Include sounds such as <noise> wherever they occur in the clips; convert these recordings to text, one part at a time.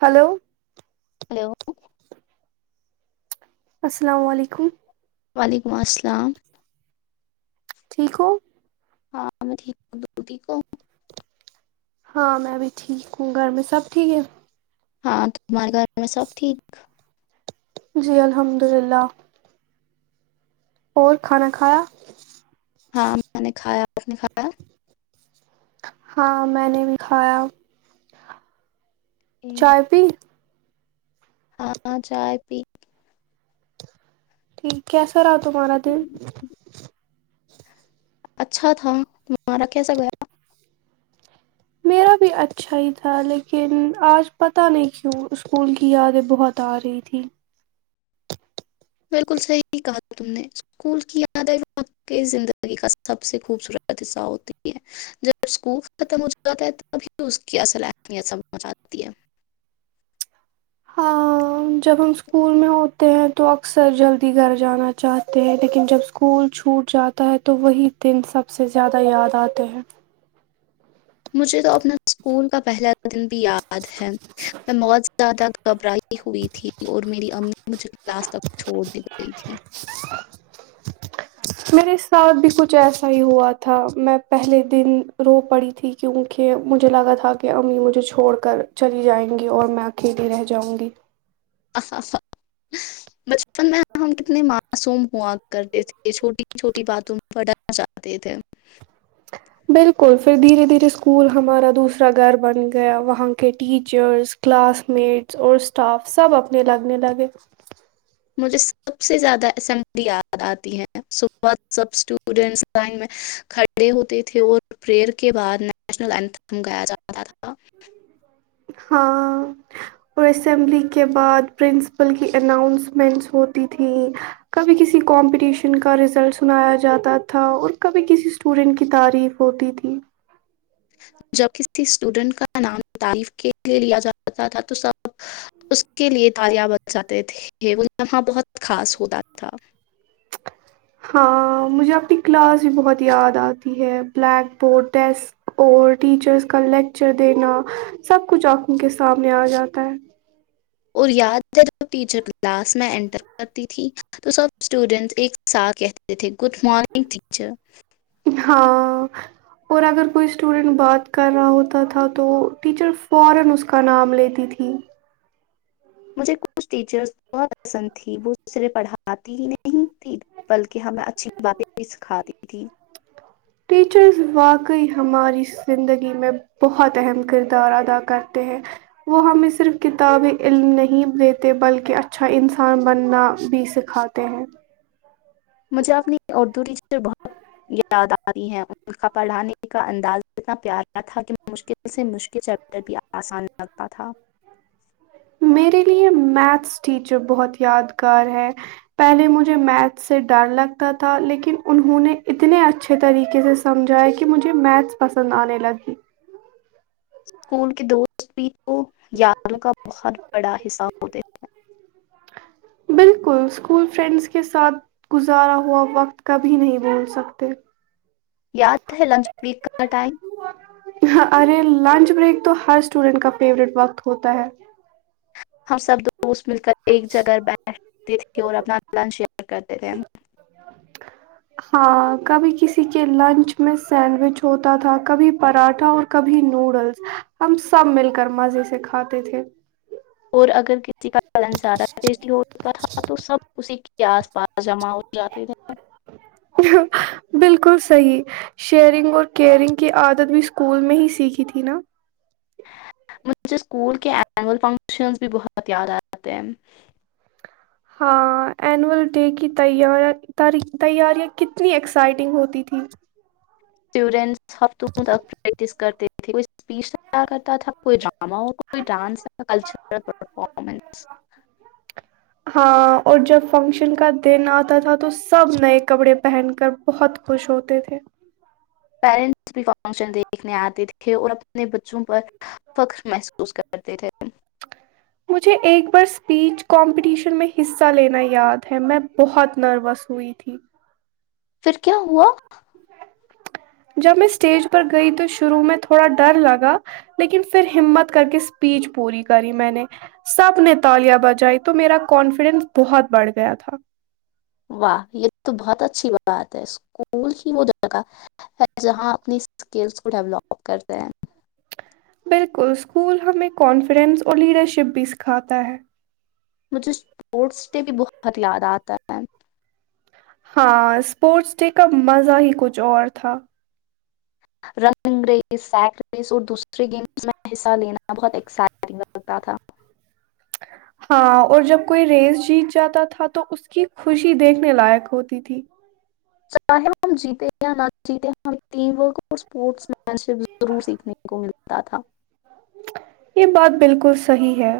Hello hello السلام علیکم و ععلیکم السلام ٹھیک ہو ہاں میں ٹھیک کووں ہاں میں بھی ٹھیک ہوں گھر میں سب ٹھیک ہے ہاں ہمارے گھر میں سب ٹھیک جی الحمد للہ اور کھانا کھایا ہاں میں نے کھایا آپ نے کھایا ہاں میں نے بھی کھایا ٹھیک۔ چائے پی ہاں چائے پی ٹھیک کیسا رہاؤ تمہارا دل اچھا تھا وہ رکھے سو میرا بھی اچھا ہی تھا لیکن آج پتہ نہیں کیوں اسکول کی یادیں بہت آ رہی تھھی بالکل صحیح کہا تھا تم نے اسکول کی یاد ہے و کی زندگی کا سب سے خوبصورت حصہ ہوتی ہے جب اسکول ختم ہو جاتا ہے تبھی اس کی اصل اہمیت سبھ جاتی ہے ہ جب ہم اسکول میں ہوتے ہیں تو اکثر جلدی گھر جانا چاہتے ہیں لیکن جب اسکول چھوٹ جاتا ہے تو وہی دن سب سے زیادہ یاد آتے ہیں مجھے تو اپنا اسکول کا پہلا دن بھی یاد ہے میں بہت زیادہ گھبرائی ہوئی تھی اور میری امی مجھے کلاس تک چھوڑنے گئی تھیں میرے ساتھ بھی کچھ ایسا ہی ہوا تھا میں پہلے دن رو پڑی تھی کیونکہ مجھے لگا تھا کہ امی مجھے چھوڑ کر چلی جائیں گی اور میں اکیلی رہ جاؤں گی <unintelligible> س میں ہم کتنے معصوم خگ کرتے تھے چھوٹی چھوٹی باتوں پٹانا چاہتے تھے بالکل پھر دھیرے دھیرے اسکول ہمارا دوسرا گھر بن گیا وہاں کے ٹیچرس کلاس میٹس اور اسٹاف سب اپنے لگنے لگے مجھے سب سے زیادہ اسمبلی یاد آتی ہے صبح سب اسٹوڈینٹس لائن میں کھڑے ہوتے تھے اور پریئر کے بعد نیشنل اتھم گایا جاتا تھا ہاں اور اسمبلی کے بعد پرنسپل کی اناؤنسمنٹس ہوتی تھیں کبھی کسی کمپٹیشن کا رزلٹ سنایا جاتا تھا اور کبھی کسی اسٹوڈنٹ کی تعریف ہوتی تھی جب کسی اسٹوڈنٹ کا نام تعریف کے لیے لیا جاتا تھا تو سب اس کے لیے تالیا ب جاتے تھے وہ یہاں بہت خاص ہوتا تھا ہاں مجھے اپنی کلاس بھی بہت یاد آتی ہے بلیک بورڈ ڈیسک اور ٹیچرس کا لیکچر دینا سب کچھ آنکھوں کے سامنے آ جاتا ہے اور یاد ج ج ٹیچر کلاس میں انٹر کرتی تھی تو سب اسٹوڈینٹس ایک ساتھ کہتے تھے گڈ مارنگ ٹیچر ہاں اور اگر کوئی اسٹوڈینٹ بات کر رہا ہوتا تھا تو ٹیچر فوران اس کا نام لیتی تھی مجھے کچھ ٹیچرز بہت پسند تھیں وہ صرےف پڑھاتی ہی نہیں تیں بلکہ ہمیں اچھی باتیں بھی سکھاتی تھیں ٹیچرز واقعی ہماری زندگی میں بہت اہم کردار ادا کرتے ہیں وہ ہمیں صرف کتاب علم نہیں دیتے بلکہ اچھا انسان بننا بھی سکھاتے ہیں مجھے اپنی اردو ٹیچر بہت یاد آتی ہیں ان کا پڑھانے کا انداز اتنا پیارا تھا کہ مشکل سے مشکل چیپٹر بھی آسان لگتا تھا میرے لیے میتھس ٹیچر بہت یادگار ہے پہلے مجھے میتھس سے ڈر لگتا تھا لیکن انہوں نے اتنے اچھے طریقے سے سمجھاائے کہ مجھے میتھس پسند آنے لگی اسکول کے دوست بھی تو یادوں کا بہت بڑا حصہ ہوتے تھ ہیں بالکل اسکول فرینڈس کے ساتھ گزارا ہوا وقت کبھی نہیں بول سکتے یاد ہے لنچ بریک کا ٹائم ہ ارے لنچ بریک تو ہر اسٹوڈینٹ کا فیوریٹ وقت ہوتا ہے ہم سب دوست مل کر ایک جگہ بیٹھ اور اپنا للن شیئر کرتے تھے ہاں کبھی کسی کے لنچ میں سینڈوچ ہوتا تھا کبھی پراٹھا اور کبھی نوڈلس ہم سب مل کر مزے سے کھاتے تھے اور اگر کسی کا پن زیادہ بیزی ہو چکا تھا تو سب اسی کے آس پاس جمع ہو جاتے تھ بالکل صحی شیئرنگ اور کیئرنگ کی عادت بھی اسکول میں ہی سیکھی تھی نا مجھھے اسکول کے اینول فنکشنز بھی بہت یاد آتے ہیں ہاں اینول ڈے کی ت تیاریاں کتنی ایکسائٹنگ ہوتی تھی ورن ہفتوں تک پریکٹس کرتے کوئی اسپیچ کرتا تھا کوئی ڈرامہ ہو کوئی ڈانس کلچر پرفارمنس ہاں اور جب فنکشن کا دن آتا تھا تو سب نئے کپڑے پہن کر بہت خوش ہوتے تھے پیرنٹس فنکشن دیکھنے آتے تھے اور اپنے بچوں پر فخر محسوس کرتے تھے مجھے ایک بار اسپیچ کمپٹیشن میں حصہ لینا یاد ہے میں بہت نروس ہوئی تھی پھر کیا ہوا جب میں اسٹیج پر گئی تو شروع میں تھوڑا ڈر لگا لیکن پھر ہمت کر کے اسپیچ پوری کری میں نے سب نے تالیاں بجائی تو میرا کانفیڈینس بہت بڑھ گیا تھا واہ یہ تو بہت اچھی بات ہے اسکول ہی وہ جگہ ہے جہاں اپنی اسکلس کو ڈیولپ کرتے ہیں بالکل اسکول ہمیں کانفیڈینس اور لیڈر شپ بھی سکھاتا ہے مجھے اسپورٹس ڈے بھی بہت یاد آتا ہے ہاں اسپورٹس ڈے کا مزہ ہی کچھ اور تھا رننگ ریس سیک ریس اور دوسرے گیمز میں حصہ لینا بہت ایکسائٹنگ لگتا تھا ہاں اور جب کوئی ریس جیت جاتا تھا تو اس کی خوشی دیکھنے لائق ہوتی تھی چاہے وہ ہم جیتے یا نہ جیتے ہم ٹیم ورک اور اسپورٹس مین شپ ضرور سیکھنے کو ملتا تھا یہ بات بالکل صحی ہے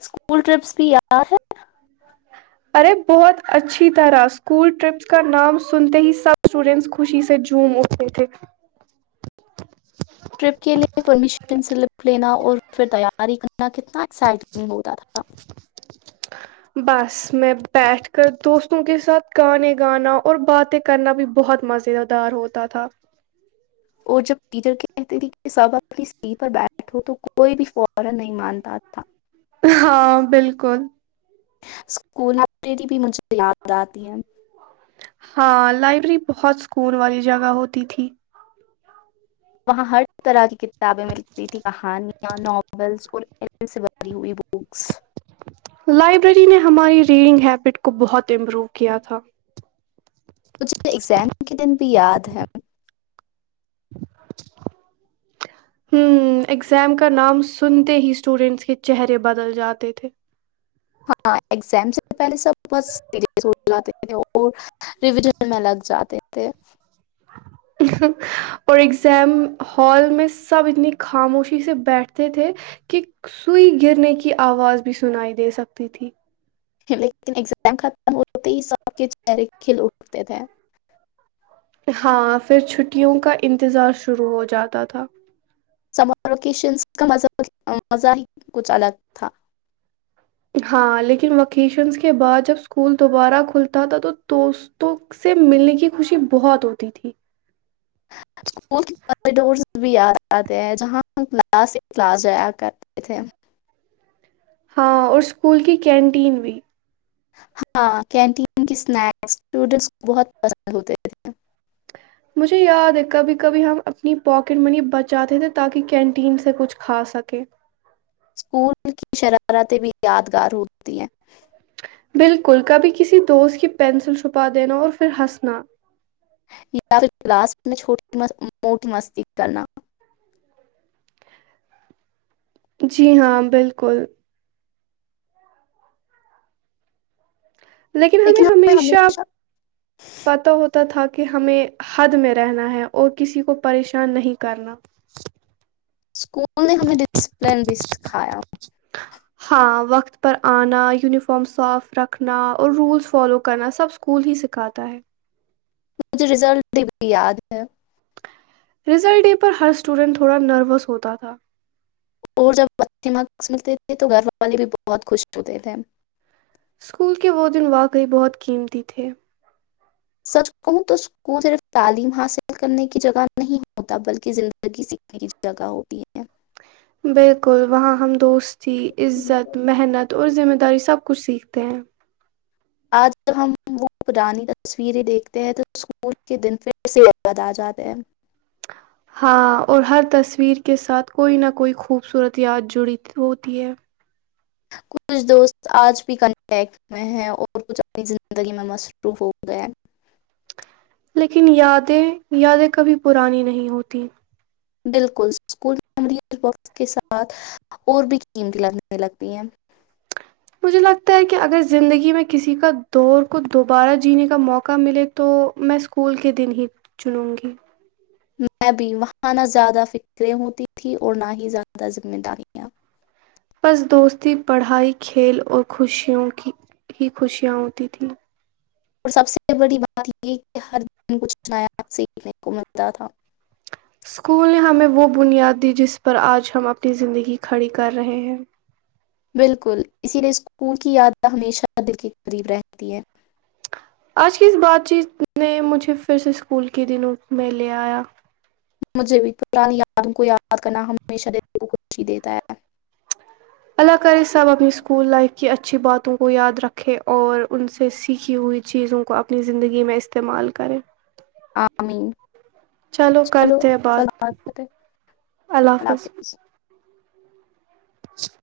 اسکول ٹرپس بھی یا ہے ارے بہت اچھی طرح اسکول ٹرپس کا نام سنتے ہی سب اسٹوڈینٹس خوشی سے جوم ہوتے تھے ٹرپ کےلئے پرمیشن سلپ لینا اور پھر تیاری کرنا کتنا ایکسائٹنگ ہوتا تھا بس میں بیٹھ کر دوستوں کے ساتھ گانے گانا اور باتیں کرنا بھی بہت مز دار ہوتا تھا اور جب ٹیچر کہتے تھی کہ سب اپنی سی پر بیٹھو تو کوئی بھی فورا نہیں مانتا تھا ہاں بالکل اسکول لائبریری بھی مجھے یاد آتی ہے ہاں لائبریری بہت سکون والی جگہ ہوتی تھی وہاں ہر طرح کی کتابیں ملتی تھی کہانیاں ناولس اور علم سے بری ہوئی بکس لائبریری نے ہماری ریڈنگ ہیبٹ کو بہت امپروو کیا تھا مجھے ایگزام کے دن بھی یاد ہے ہ اگزام کا نام سنتے ہی اسٹوڈینٹس کے چہرے بدل جاتے تھے ہاں ایگزام سے پہلے سب بس سیریس ہو جاتے تھے اور ریویژن میں لگ جاتے تھے اور ایگزام ہال میں سب اتنی خاموشی سے بیٹھتے تھے کہ سوئی گرنے کی آواز بھی سنائی دے سکتی تھی لیکن ایگزام ختم ہوتے ہی سب کے چہرے کھل اٹتے تھے ہاں پھر چھٹیوں کا انتظار شروع ہو جاتا تھا سمر ووکیشنز کا مزہ ہی کچھ الگ تھا ہاں لیکن وکیشنس کے بعد جب اسکول دوبارہ کھلتا تھا تو دوستوں سے ملنے کی خوشی بہت ہوتی تھی کوریڈورس بھی آ جاتے ہیں جہاں ہم کلاس ہی کلاس جایا کرتے تھے ہاں اور اسکول کی کینٹین بھی ہاں کینٹین کی اسنیکس اسٹوڈینٹس کو بہت پسند ہوتے تھے مجھے یاد ہے کبھی کبھی ہم اپنی پاکٹ منی بچاتے تھے تاکہ کینٹین سے کچھ کھا سکیں اسکول کی شرارتیں بھی یادگار ہوتی ہیں بالکل کبھی کسی دوست کی پینسل چھپا دینا اور پھر ہنسنا یا پھر کلاس میں چھوٹی موٹی مستی کرنا جی ہاں بالکل لیکن ہمیں ہمیشہ پتا ہوتا تھا کہ ہمیں حد میں رہنا ہے اور کسی کو پریشان نہیں کرنا اسکول نے ہمیں ڈسپلن بھی سکھایا ہاں وقت پر آنا یونیفارم صاف رکھنا اور رولس فالو کرنا سب اسکول ہی سکھاتا ہے مجھے رزلٹ یاد ہے رزلٹ ڈے پر ہر اسٹوڈنٹ تھوڑا نروس ہوتا تھا اور جب ب م ملتے تھے تو گھر والے بھی بہت خوش ہوتے تھے سکول کے وہ دن واقعی بہت قیمتی تھے سچ کہوں تو اس کو صرف تعلیم حاصل کرنے کی جگہ نہیں ہوتا بلکہ زندگی سیکھنے کی جگہ ہوتی ہے بالکل وہاں ہم دوست تھی عزت محنت اور ذمہ داری سے سب کچھ سیکھتے ہیں آج جب ہم وہ پرانی تصویریں دیکھتے ہیں تو اسکول کے دن پھر سے یاد آ جاتے ہیں ہاں اور ہر تصویر کے ساتھ کوئی نہ کوئی خوبصورت یاد جڑی ہوتی ہے کچھ دوست آج بھی کنٹیکٹ میں ہیں اور کچھ اپنی زندگی میں مصروف ہو گئے لیکن یادیں یادیں کبھی پرانی نہیں ہوتی بالکل اسکول مم وس کے ساتھ اور بھی قیمتییں لگنےنے لگتی ہیں مجھے لگتا ہے کہ اگر زندگی میں کسی کا دور کو دوبارہ جینے کا موقع ملے تو میں اسکول کے دن ہی چنوں گی میں بھی وہاں نہ زیادہ فکرے ہوتی تھیں اور نہ ہی زیادہ ذمہ داریاں بس دوستی پڑھائی کھیل اور خوشیوں کی ہی خوشیاں ہوتی تھیں اور سب سے بڑی بات یہ کہ ہر دن کچھ نناایات سیکھنے کو ملتا تھا سکول نے ہمیں وہ بنیاد دی جس پر آج ہم اپنی زندگی کھڑی کر رہے ہیں بالکل اسی لیے اسکول کی یاد ہمیشہ دل کے قریب رہتی ہیں آج کی اس بات چیت نے مجھے پھر سے اسکول کے دنوں میں لے آیا مجھے بھی پرانی یادوں کو یاد کرنا ہمیشہ دل کو خوشی دیتا ہے اللہ کرے سب اپنی اسکول لائف کی اچھی باتوں کو یاد رکھے اور ان سے سیکھی ہوئی چیزوں کو اپنی زندگی میں استعمال کریں عمی چلو کرتے ہیں بات کرتے ہیں اللہ حافظ <inaudible>